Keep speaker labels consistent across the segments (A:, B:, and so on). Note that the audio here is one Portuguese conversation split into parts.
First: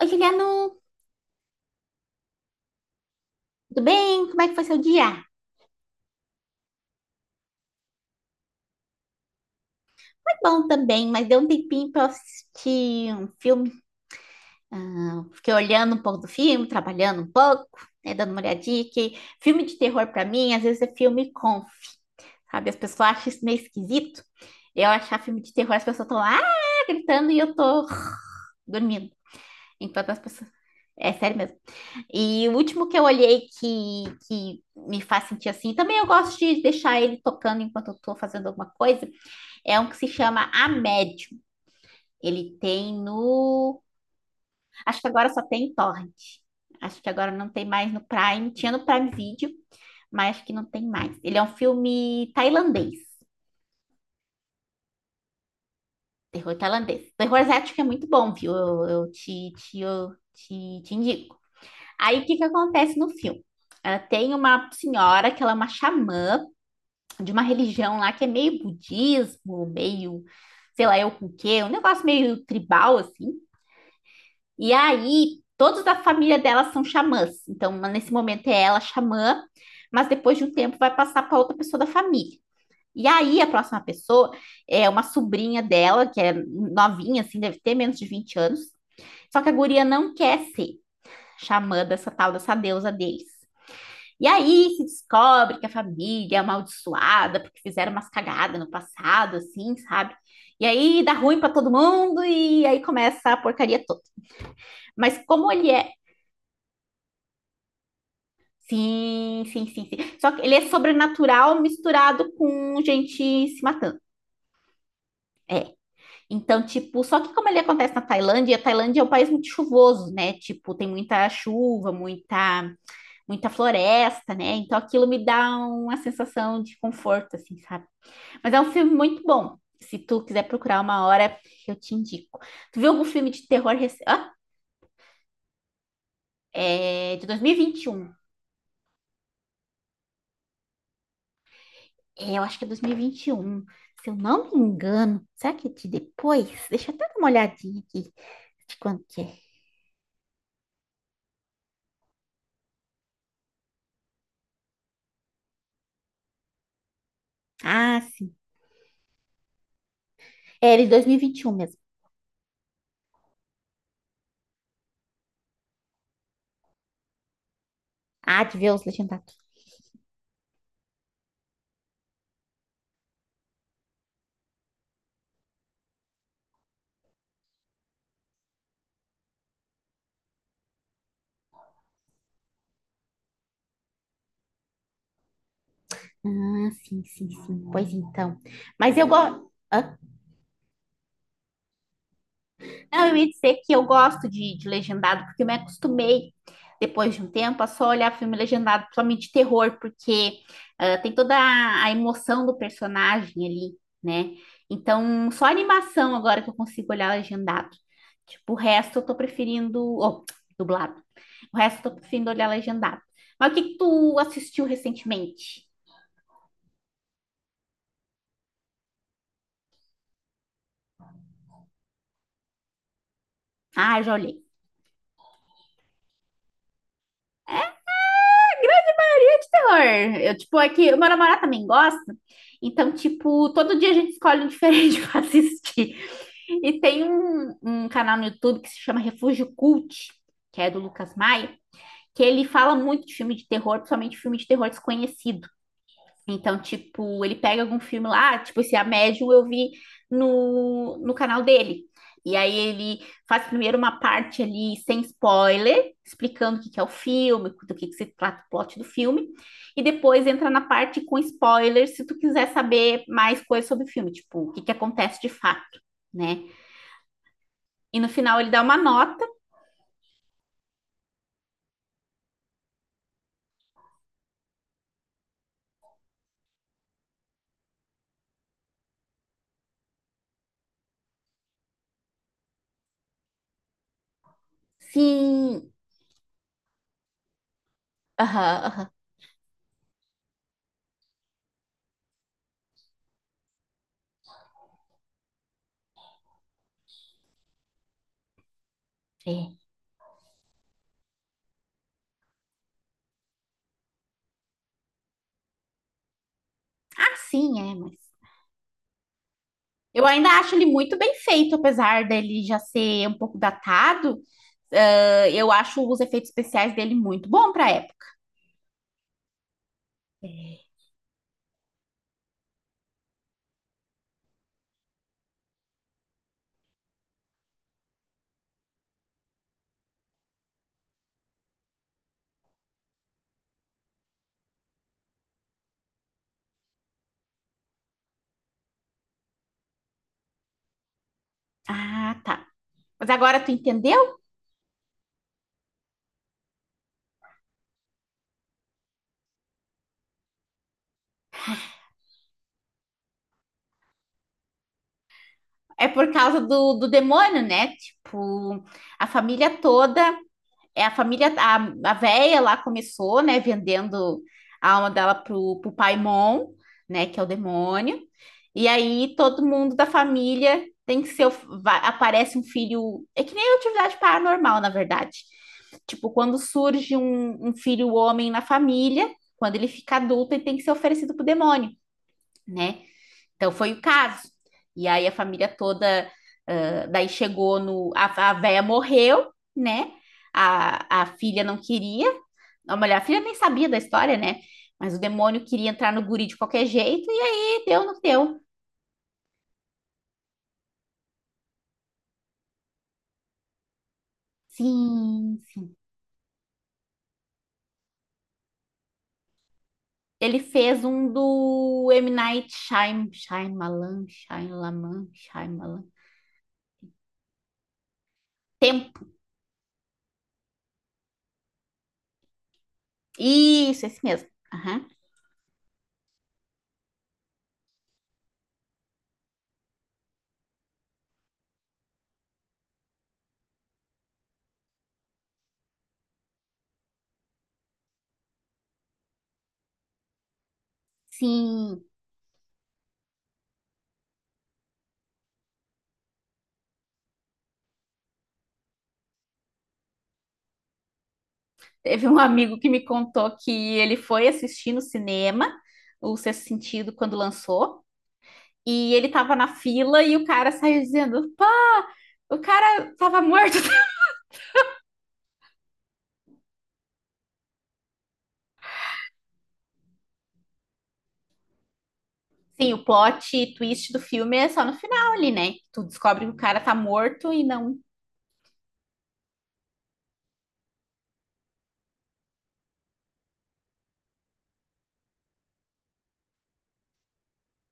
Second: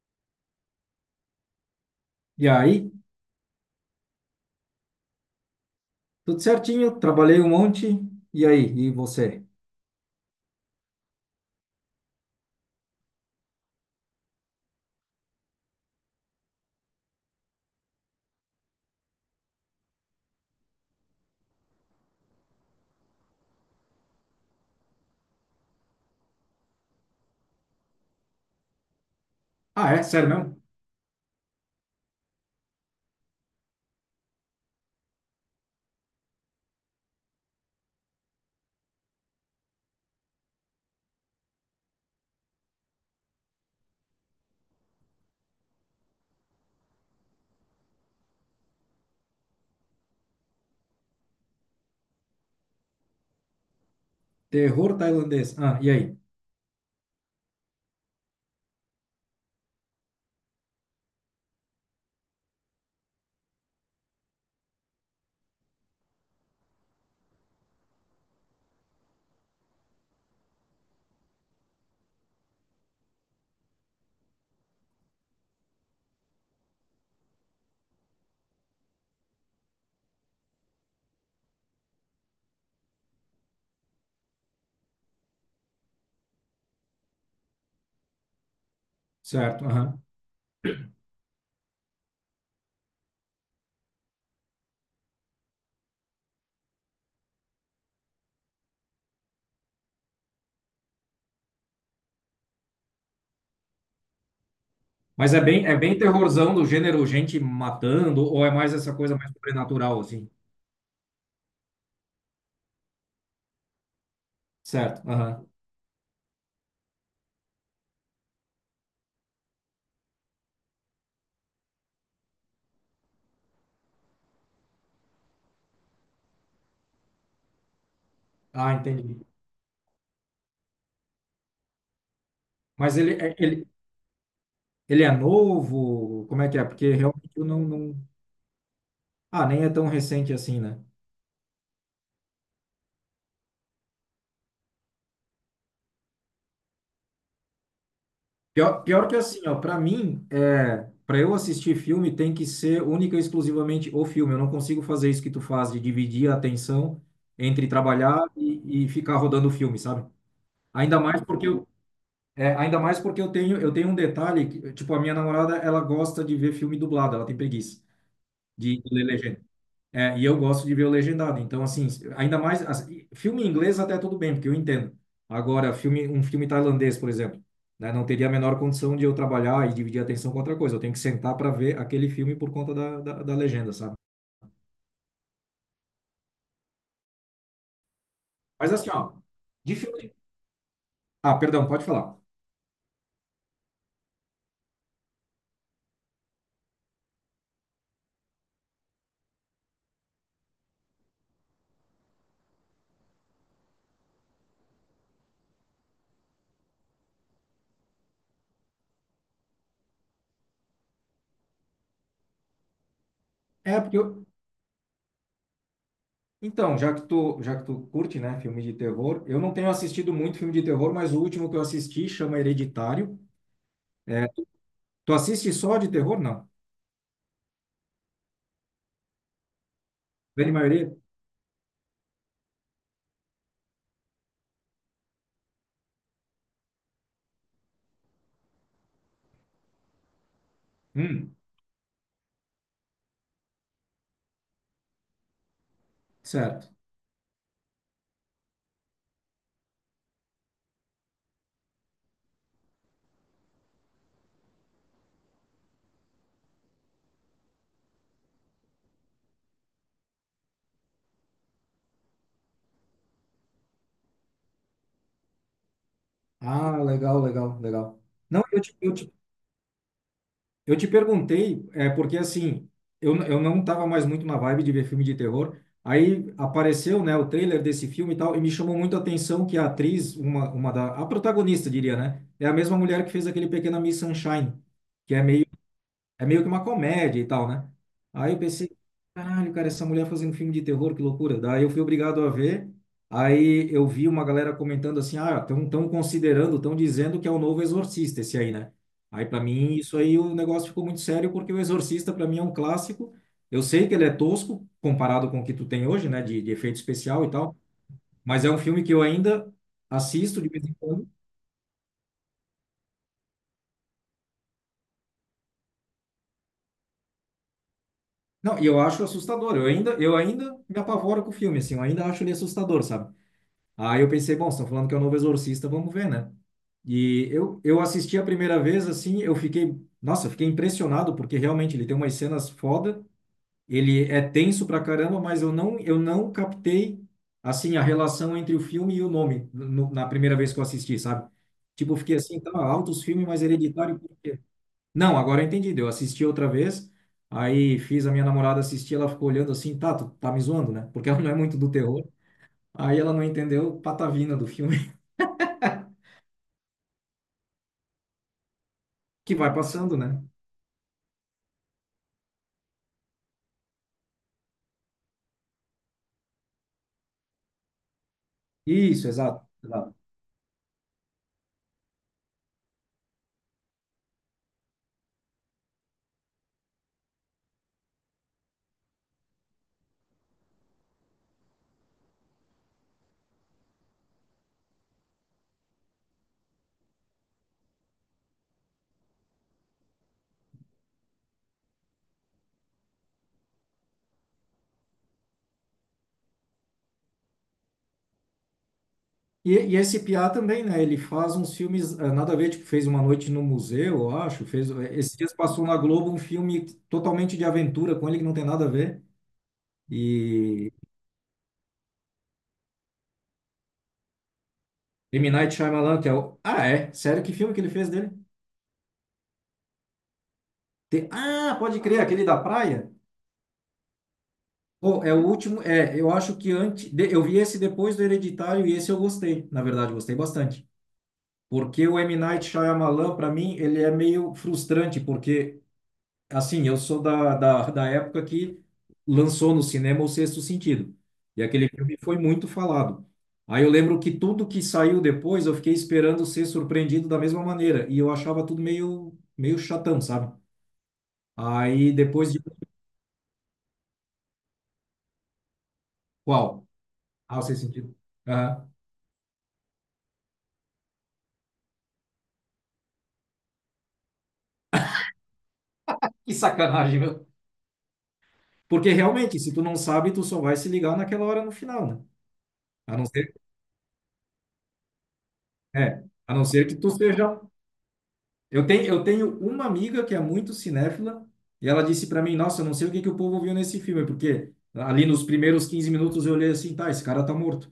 A: Oi, Juliano,
B: E aí,
A: tudo bem? Como é que foi seu dia?
B: tudo certinho, trabalhei um monte. E aí, e você?
A: Foi bom também, mas deu um tempinho para assistir um filme. Ah, fiquei olhando um pouco do filme, trabalhando um pouco, né, dando uma olhadinha, que filme de terror para mim, às vezes é filme conf, sabe? As pessoas acham isso meio esquisito. Eu achar filme de terror, as pessoas estão lá gritando e eu tô dormindo.
B: Ah, é?
A: Então as
B: Sério
A: pessoas.
B: mesmo?
A: É sério mesmo. E o último que eu olhei que me faz sentir assim, também eu gosto de deixar ele tocando enquanto eu tô fazendo alguma coisa. É um que se chama A Médium. Ele tem no. Acho que agora só tem em Torrent. Acho que agora não tem mais no Prime. Tinha no Prime Video, mas acho que não tem mais. Ele é um filme tailandês.
B: Terror tailandês. Ah, e aí?
A: Terror tailandês. Terror asiático é muito bom, viu? Eu te indico. Aí o que que acontece no filme? Ah, tem uma senhora que ela é uma xamã de uma religião lá que é meio budismo, meio, sei lá, eu com o quê, um negócio meio tribal, assim. E aí, todos da família dela são xamãs. Então, uma- nesse momento é ela xamã, mas depois de um tempo vai passar para outra pessoa da família. E aí, a próxima pessoa é uma sobrinha dela, que é novinha, assim, deve ter menos de 20 anos. Só que a
B: Certo,
A: guria
B: aham.
A: não quer ser xamã dessa tal, dessa deusa deles. E aí se descobre que a família é amaldiçoada porque fizeram umas cagadas no passado, assim, sabe? E aí dá ruim para todo mundo e aí começa a porcaria toda. Mas
B: Mas
A: como ele
B: é
A: é.
B: bem terrorzão do gênero gente matando, ou é mais essa coisa mais
A: Sim, sim, sim,
B: sobrenatural,
A: sim.
B: assim?
A: Só que ele é sobrenatural misturado com gente se matando.
B: Certo, aham.
A: Então, tipo, só que como ele acontece na Tailândia, a Tailândia é um país muito chuvoso, né? Tipo, tem muita chuva, muita, muita floresta, né? Então aquilo me dá uma sensação de conforto, assim, sabe? Mas é um
B: Ah,
A: filme muito
B: entendi.
A: bom. Se tu quiser procurar uma hora, eu te indico. Tu viu
B: Mas
A: algum
B: ele,
A: filme
B: é-
A: de
B: ele,
A: terror recente? Ah,
B: ele é novo? Como é que é? Porque
A: é de
B: realmente
A: dois
B: eu
A: mil e
B: não,
A: vinte e
B: não...
A: um.
B: Ah, nem é tão recente assim, né?
A: É, eu acho que é dois mil e vinte e um, se eu não me engano. Será que é de depois? Deixa eu até dar uma olhadinha aqui de
B: Pior,
A: quando
B: pior que
A: que é.
B: assim, ó, para mim, é, para eu assistir filme tem que ser única e exclusivamente o filme. Eu não consigo fazer isso que tu faz de dividir a atenção entre
A: Ah,
B: trabalhar
A: sim.
B: e ficar rodando o filme, sabe?
A: É, ele de
B: Ainda
A: dois mil e
B: mais
A: vinte
B: porque
A: e um
B: eu,
A: mesmo.
B: Ainda mais porque eu tenho um detalhe, que, tipo, a minha namorada, ela gosta de ver filme dublado, ela tem preguiça
A: Ah, de ver os
B: de ler
A: legendados.
B: legenda. É, e eu gosto de ver o legendado. Então, assim, ainda mais assim, filme em inglês até tudo bem, porque eu entendo. Agora, um filme tailandês, por exemplo, né, não teria a menor condição de eu trabalhar e dividir a atenção com outra coisa. Eu tenho que sentar para ver aquele filme por conta da legenda, sabe?
A: Ah, sim, sim, sim. Pois então.
B: Mas assim,
A: Mas eu
B: ó,
A: gosto.
B: de filme. Ah, perdão, pode falar.
A: Não, eu ia dizer que eu gosto de legendado, porque eu me acostumei, depois de um tempo, a só olhar filme legendado, principalmente de terror, porque tem toda a emoção do personagem ali, né? Então, só animação agora que eu consigo olhar legendado. Tipo, o resto eu tô preferindo. Oh, dublado. O resto eu tô preferindo olhar legendado. Mas o que que
B: É, porque
A: tu
B: eu.
A: assistiu recentemente?
B: Então, já que tu curte, né, filme de terror, eu não tenho assistido muito filme de terror, mas o último que eu assisti chama Hereditário.
A: Ah, já
B: É,
A: olhei.
B: tu assiste só de terror? Não.
A: Terror. Eu,
B: Grande
A: tipo, é
B: maioria?
A: que o meu namorado também gosta. Então, tipo, todo dia a gente escolhe um diferente pra assistir. E tem um canal no YouTube que se chama Refúgio Cult, que é do Lucas
B: Hum,
A: Maia, que ele fala muito de filme de terror, principalmente filme de terror desconhecido. Então,
B: certo.
A: tipo, ele pega algum filme lá, tipo, esse A Médium eu vi no canal dele. E aí ele faz primeiro uma parte ali sem spoiler, explicando o que que é o filme, do que se trata o plot do filme, e depois entra na parte com spoiler, se tu quiser saber mais coisas sobre o filme, tipo, o que que acontece de fato, né?
B: Ah, legal, legal,
A: E
B: legal.
A: no final
B: Não,
A: ele
B: eu
A: dá uma
B: te, eu te,
A: nota.
B: eu te perguntei, é porque assim, eu não estava mais muito na vibe de ver filme de terror. Aí apareceu, né, o trailer desse filme e tal, e me chamou muito a atenção que a atriz, a protagonista, diria, né, é a mesma mulher que fez aquele Pequena Miss Sunshine, que
A: Sim.
B: é meio que uma comédia e tal, né? Aí eu
A: Aham,
B: pensei,
A: aham.
B: caralho, cara, essa mulher fazendo filme de terror, que loucura. Daí eu fui obrigado a ver. Aí eu vi uma galera comentando assim, ah, estão tão considerando, estão dizendo que é o novo Exorcista esse aí, né? Aí para
A: É.
B: mim isso aí o negócio ficou muito sério porque o Exorcista para mim é um clássico. Eu sei que ele é tosco comparado com o que tu tem hoje, né, de efeito
A: Ah,
B: especial e tal,
A: sim, é, mas
B: mas é um filme que eu ainda
A: Eu ainda
B: assisto de
A: acho
B: vez
A: ele
B: em
A: muito
B: quando.
A: bem feito, apesar dele já ser um pouco datado. Ah, eu acho os efeitos especiais dele muito bom para época.
B: Não, e eu acho assustador. Eu ainda me apavoro com o filme, assim, eu ainda acho ele assustador, sabe? Aí eu pensei, bom, estão falando que é o novo Exorcista, vamos ver, né? Eu assisti a primeira vez, assim, eu fiquei, nossa, eu fiquei impressionado, porque realmente ele tem umas cenas foda, ele é tenso pra caramba, mas eu não captei, assim, a relação entre o filme e o nome no, na primeira vez que eu assisti, sabe? Tipo, eu fiquei
A: Ah,
B: assim,
A: tá.
B: tá, altos
A: Mas
B: filmes,
A: agora
B: mas
A: tu
B: hereditário por
A: entendeu?
B: quê? Não, agora eu entendi, eu assisti outra vez, aí fiz a minha namorada assistir, ela ficou olhando assim, tá, tu tá me zoando, né? Porque ela não é muito do terror, aí ela não entendeu patavina do filme.
A: É por causa do demônio, né? Tipo, a
B: Que vai
A: família
B: passando,
A: toda
B: né?
A: é a família, a véia lá começou, né, vendendo a alma dela pro Paimon, né, que é o demônio. E
B: Isso,
A: aí todo
B: exato,
A: mundo da
B: exato.
A: família tem que ser, o- vai- aparece um filho, é que nem atividade paranormal, na verdade. Tipo, quando surge um filho homem na família, quando ele fica adulto, ele tem que ser oferecido pro demônio, né? Então foi o caso. E aí a família toda, ah, daí chegou no, a véia morreu, né? A filha não queria, a mulher, a filha nem sabia da história, né? Mas o demônio queria entrar no guri de qualquer jeito, e aí deu no que deu.
B: E esse Piá também, né? Ele faz uns filmes, ah, nada a ver, tipo, fez Uma Noite no Museu, eu acho, fez, esses dias
A: Sim,
B: passou
A: sim.
B: na Globo um filme totalmente de aventura com ele que não tem nada a ver.
A: Ele
B: E
A: fez um do M. Night Shyam- Shyamalan, Shyamalan,
B: M. Night
A: Shyamalan.
B: Shyamalan, que é o... Ah, é? Sério, que filme que ele fez dele?
A: Tempo.
B: Tem- Ah, pode crer, aquele da praia?
A: Isso, esse mesmo. Aham.
B: Pô, é o último, é, eu acho que antes, de- eu vi esse depois do Hereditário e esse eu gostei, na verdade, gostei bastante. Porque o M. Night Shyamalan, para mim, ele é meio frustrante, porque assim, eu sou da época que lançou no cinema O Sexto Sentido. E aquele
A: Sim.
B: filme foi muito falado. Aí eu lembro que tudo que saiu depois eu fiquei esperando ser surpreendido da mesma maneira. E eu achava tudo meio, meio chatão, sabe? Aí
A: Teve um
B: depois de.
A: amigo que me contou que ele foi assistir no cinema o Sexto
B: Qual?
A: Sentido quando
B: Ah, O Sexto
A: lançou,
B: Sentido. Aham.
A: e ele tava na fila e o cara saiu dizendo: pá, o cara tava morto.
B: Que sacanagem, meu. Porque realmente, se tu não sabe, tu só vai se ligar naquela hora no final, né?
A: Sim, o
B: A não
A: plot
B: ser,
A: twist do filme é só no final ali, né? Tu descobre que
B: a
A: o
B: não
A: cara
B: ser
A: tá
B: que tu
A: morto
B: seja.
A: e não.
B: Eu tenho uma amiga que é muito cinéfila e ela disse para mim, nossa, eu não sei o que que o povo viu nesse filme, porque ali nos primeiros 15 minutos eu olhei assim, tá, esse cara tá morto.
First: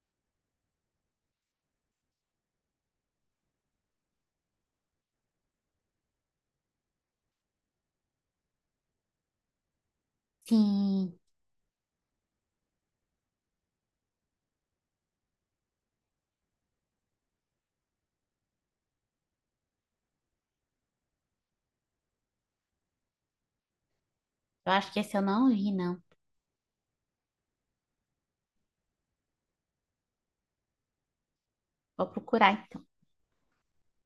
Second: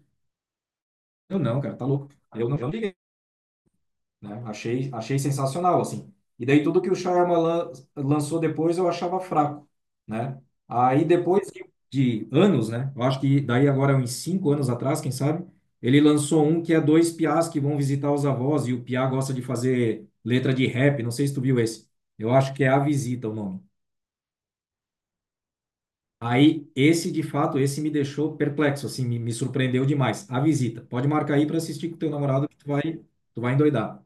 B: Eu não, cara, tá louco. Eu não liguei, né? Achei, achei sensacional, assim. E daí tudo que o Shyamalan lançou depois eu achava fraco, né? Aí
A: Sim,
B: depois de, de anos, né? Eu acho que daí agora é uns 5 anos atrás, quem sabe, ele lançou um que é dois piás que vão visitar os avós e o piá gosta de fazer letra de rap, não sei se tu viu esse. Eu acho que é A Visita o nome.
A: eu acho que esse eu não vi, não.
B: Aí esse, de fato, esse me deixou perplexo, assim, me surpreendeu demais. A Visita. Pode marcar aí para assistir com
A: Vou
B: teu
A: procurar
B: namorado que
A: então.
B: tu vai endoidar.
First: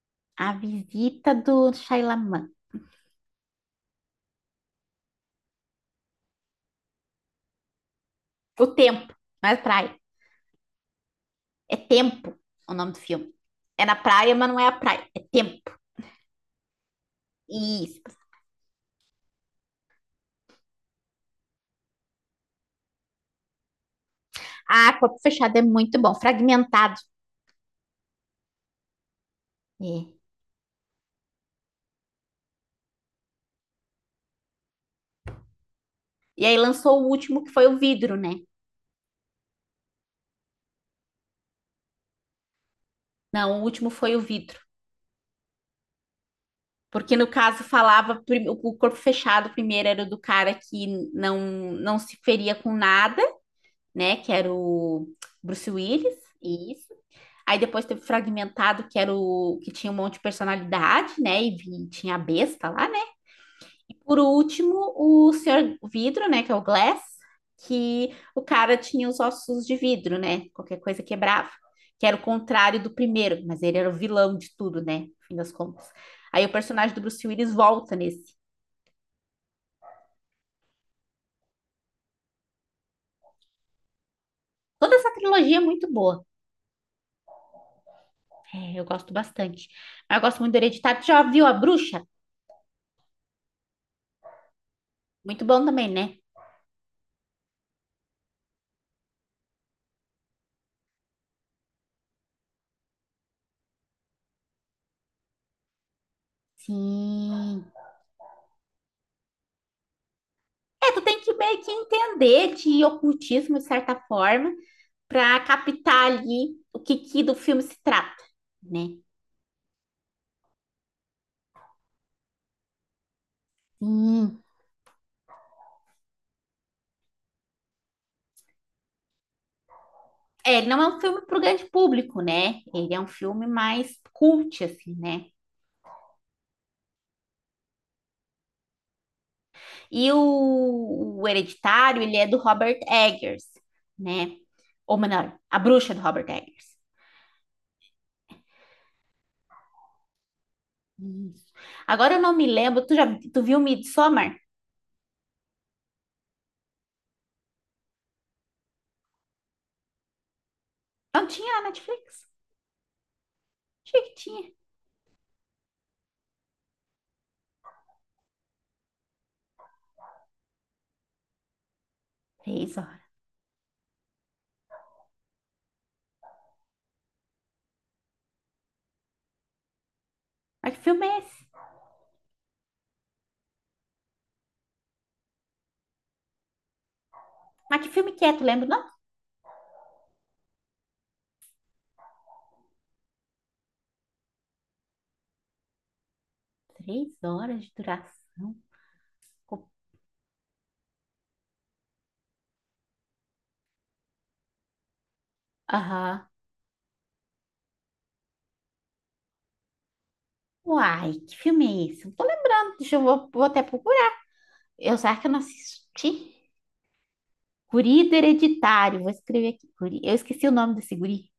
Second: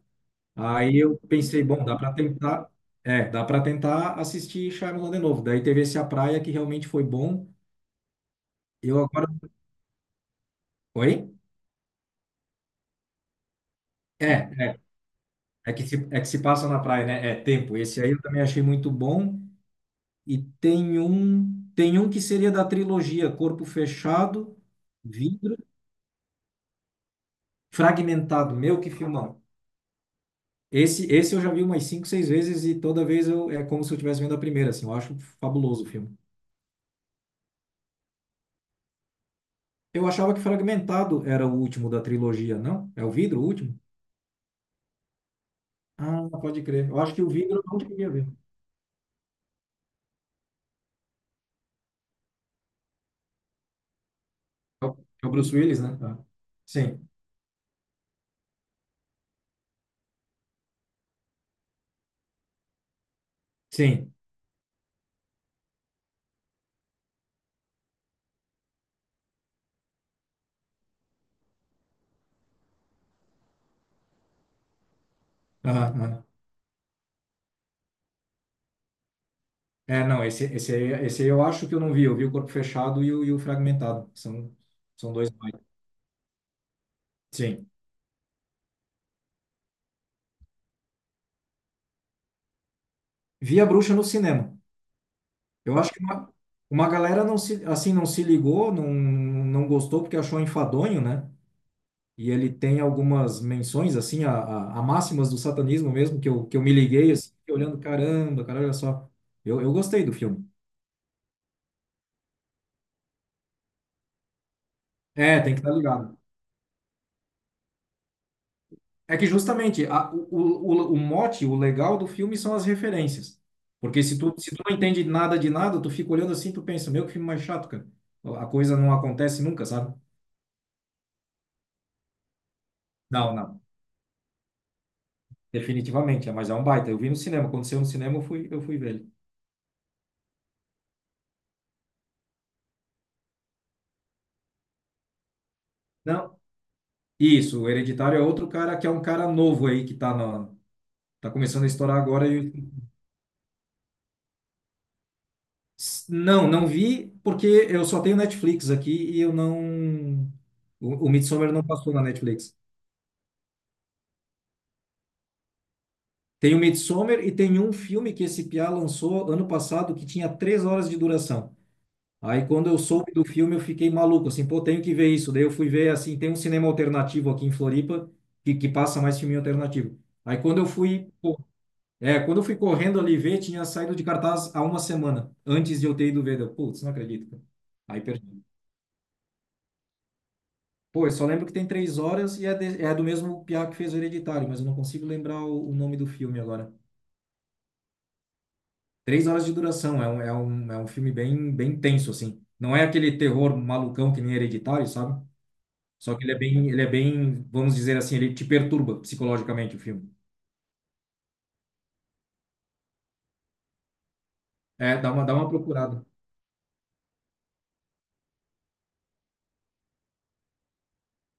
A: A
B: Aí eu
A: Visita do
B: pensei, bom, dá para
A: Shyamalan.
B: tentar, é, dá para tentar assistir Shyamalan de novo. Daí teve esse A Praia que realmente foi bom.
A: O
B: Eu
A: Tempo,
B: agora,
A: não é praia.
B: oi?
A: É Tempo o nome do filme. É na
B: É,
A: praia, mas não é a
B: é,
A: praia. É Tempo.
B: é que se passa na praia, né? É tempo. Esse aí
A: Isso.
B: eu também achei muito bom. E tem um que seria da trilogia Corpo Fechado,
A: Ah, corpo fechado
B: Vidro,
A: é muito bom, fragmentado.
B: Fragmentado. Meu, que filmão.
A: É.
B: Esse eu já vi umas cinco, seis vezes e toda vez eu, é como se eu estivesse vendo a primeira, assim. Eu acho fabuloso o filme.
A: E aí lançou o último que foi o vidro, né?
B: Eu achava que Fragmentado era o último da trilogia, não? É o Vidro o
A: Não, o
B: último?
A: último foi o vidro.
B: Ah, pode crer. Eu acho
A: Porque
B: que
A: no
B: o Vidro
A: caso
B: eu não queria
A: falava
B: ver.
A: prim- o corpo fechado primeiro era o do cara que não não se feria com nada, né? Que era
B: É o
A: o
B: é o Bruce
A: Bruce
B: Willis, né?
A: Willis,
B: Ah.
A: isso.
B: Sim,
A: Aí depois teve o fragmentado, que era o que tinha um monte de personalidade, né? E vi- tinha a besta lá, né?
B: sim.
A: Por último, o senhor Vidro, né, que é o Glass, que o cara tinha os ossos de vidro, né? Qualquer coisa quebrava, que era o contrário do primeiro, mas ele era o vilão de tudo, né? No fim das contas.
B: Aham, aham.
A: Aí o personagem do Bruce Willis volta nesse.
B: É, não, esse aí eu acho que eu não vi. Eu vi o Corpo Fechado e o Fragmentado. São,
A: Toda essa
B: são dois mais.
A: trilogia é muito boa.
B: Sim.
A: É, eu gosto bastante. Mas eu gosto muito do Hereditário. Tu já viu A Bruxa?
B: Vi a Bruxa no cinema.
A: Muito bom
B: Eu
A: também,
B: acho que
A: né?
B: uma galera não se, assim, não se ligou, não, não gostou porque achou enfadonho, né? E ele tem algumas menções, assim, a máximas do satanismo mesmo, que eu me liguei, assim, fiquei
A: Sim.
B: olhando, caramba, cara, olha só. Eu gostei do filme.
A: É, tu tem que meio que entender de ocultismo, de certa forma, para
B: É, tem que estar
A: captar
B: ligado.
A: ali o que, que do filme se trata, né?
B: É que justamente o mote, o legal do filme são as referências. Porque
A: Sim.
B: se tu não entende nada de nada, tu fica olhando assim, tu pensa, meu, que filme mais chato, cara. A coisa não acontece nunca, sabe?
A: É, ele não é um filme para o grande público, né? Ele é um
B: Não,
A: filme
B: não.
A: mais cult, assim, né?
B: Definitivamente, é, mas é um baita. Eu vi no cinema, aconteceu no cinema, eu fui ver ele.
A: E o Hereditário, ele é do Robert Eggers, né? Ou melhor, a bruxa do Robert
B: Não,
A: Eggers.
B: isso, o Hereditário é outro cara que é um cara novo aí que tá na, tá
A: Isso.
B: começando a estourar
A: Agora eu
B: agora.
A: não me
B: E...
A: lembro, tu já tu viu Midsommar?
B: Não, não vi porque eu só tenho Netflix aqui e eu não. O
A: Não
B: Midsommar
A: tinha
B: não
A: na
B: passou na
A: Netflix?
B: Netflix.
A: Achei que tinha.
B: Tem o Midsommar e tem um filme que esse piá lançou ano passado que tinha 3 horas de duração. Aí quando
A: Três
B: eu
A: horas.
B: soube do filme eu fiquei maluco, assim, pô, tenho que ver isso. Daí eu fui ver, assim, tem um cinema alternativo aqui em Floripa que passa mais filme alternativo. Aí quando eu
A: Mas que filme
B: fui,
A: é
B: pô,
A: esse?
B: é, quando eu fui correndo ali ver, tinha saído de cartaz há uma semana, antes de eu ter ido ver. Eu, Putz, não acredito, cara.
A: Mas que
B: Aí
A: filme que é?
B: perdi.
A: Tu lembra? Não?
B: Pô, eu só lembro que tem 3 horas e é, de- é do mesmo piá que fez o Hereditário, mas eu não consigo lembrar o nome do filme agora.
A: 3 horas de duração.
B: 3 horas de
A: Co-
B: duração, é um, é um, é um filme bem, bem tenso, assim. Não é aquele terror malucão que nem Hereditário, sabe? Só que
A: Aham.
B: ele é bem, vamos dizer assim, ele te perturba psicologicamente o filme.
A: Uai, que filme é esse? Não tô lembrando. Deixa eu vou, vou até procurar.
B: É,
A: Eu sei que eu
B: dá
A: não
B: uma procurada.
A: assisti. Guri do Hereditário. Vou escrever aqui. Guri. Eu esqueci o nome desse guri.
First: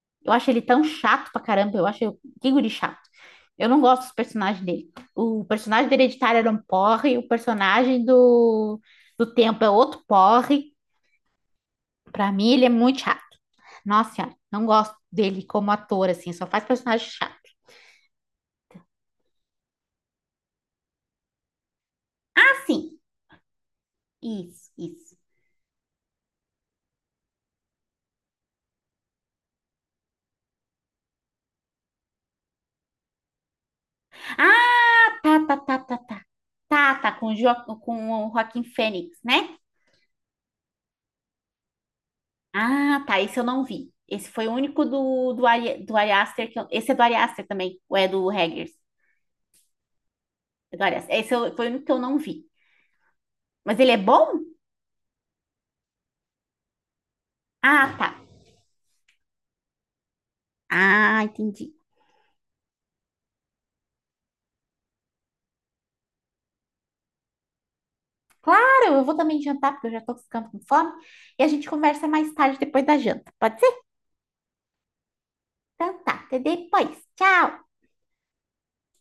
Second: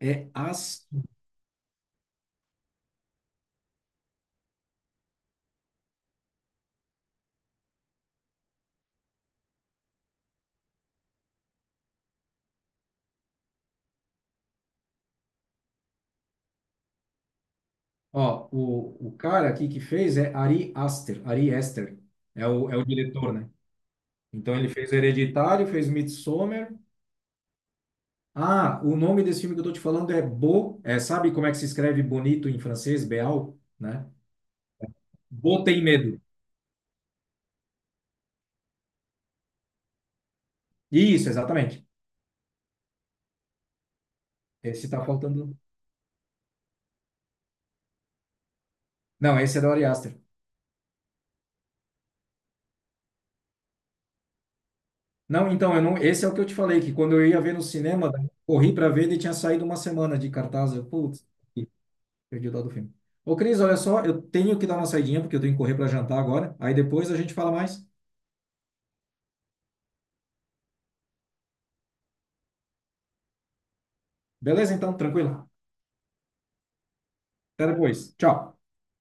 B: É
A: Eu acho ele tão
B: As...
A: chato pra caramba. Eu acho ele- que guri chato. Eu não gosto dos personagens dele. O personagem do Hereditário era um porre. O personagem do Tempo é outro porre. Pra mim, ele é muito chato. Nossa senhora, não gosto dele como ator, assim. Só faz personagem chato.
B: Ó, o cara aqui que fez é Ari Aster, Ari Aster. É o
A: Assim,
B: diretor, né? Então ele
A: isso,
B: fez
A: isso.
B: Hereditário, fez Midsommar, ah, o nome desse filme que eu tô te falando é Bo, é, sabe como é que se escreve bonito em francês, Beau, né?
A: Ah, tá, tá,
B: Bo
A: tá,
B: tem
A: tá,
B: medo.
A: tá. Tá, tá, com o, jo com o Joaquin Fênix, né?
B: Isso, exatamente.
A: Ah, tá, esse eu não vi. Esse foi o único
B: Esse tá
A: do,
B: faltando.
A: Do Ari Aster que eu- Esse é do Ari Aster também, ou é do Eggers?
B: Não, esse é da Ari Aster.
A: É do Ari Aster. Esse eu- foi o único que eu não vi. Mas ele é bom?
B: Não, então, eu não, esse é o que eu te falei, que quando eu ia ver no
A: Ah, tá.
B: cinema, daí eu corri para ver, ele tinha saído uma semana de cartaz. Eu,
A: Ah,
B: putz, ih,
A: entendi.
B: perdi o dado do filme. Ô, Cris, olha só, eu tenho que dar uma saidinha, porque eu tenho que correr para jantar agora. Aí depois a gente fala mais.
A: Claro, eu vou também jantar, porque eu já tô ficando com fome. E a gente conversa mais tarde, depois da janta. Pode ser?
B: Beleza, então, tranquilo.
A: Então tá, até depois. Tchau!
B: Até depois. Tchau.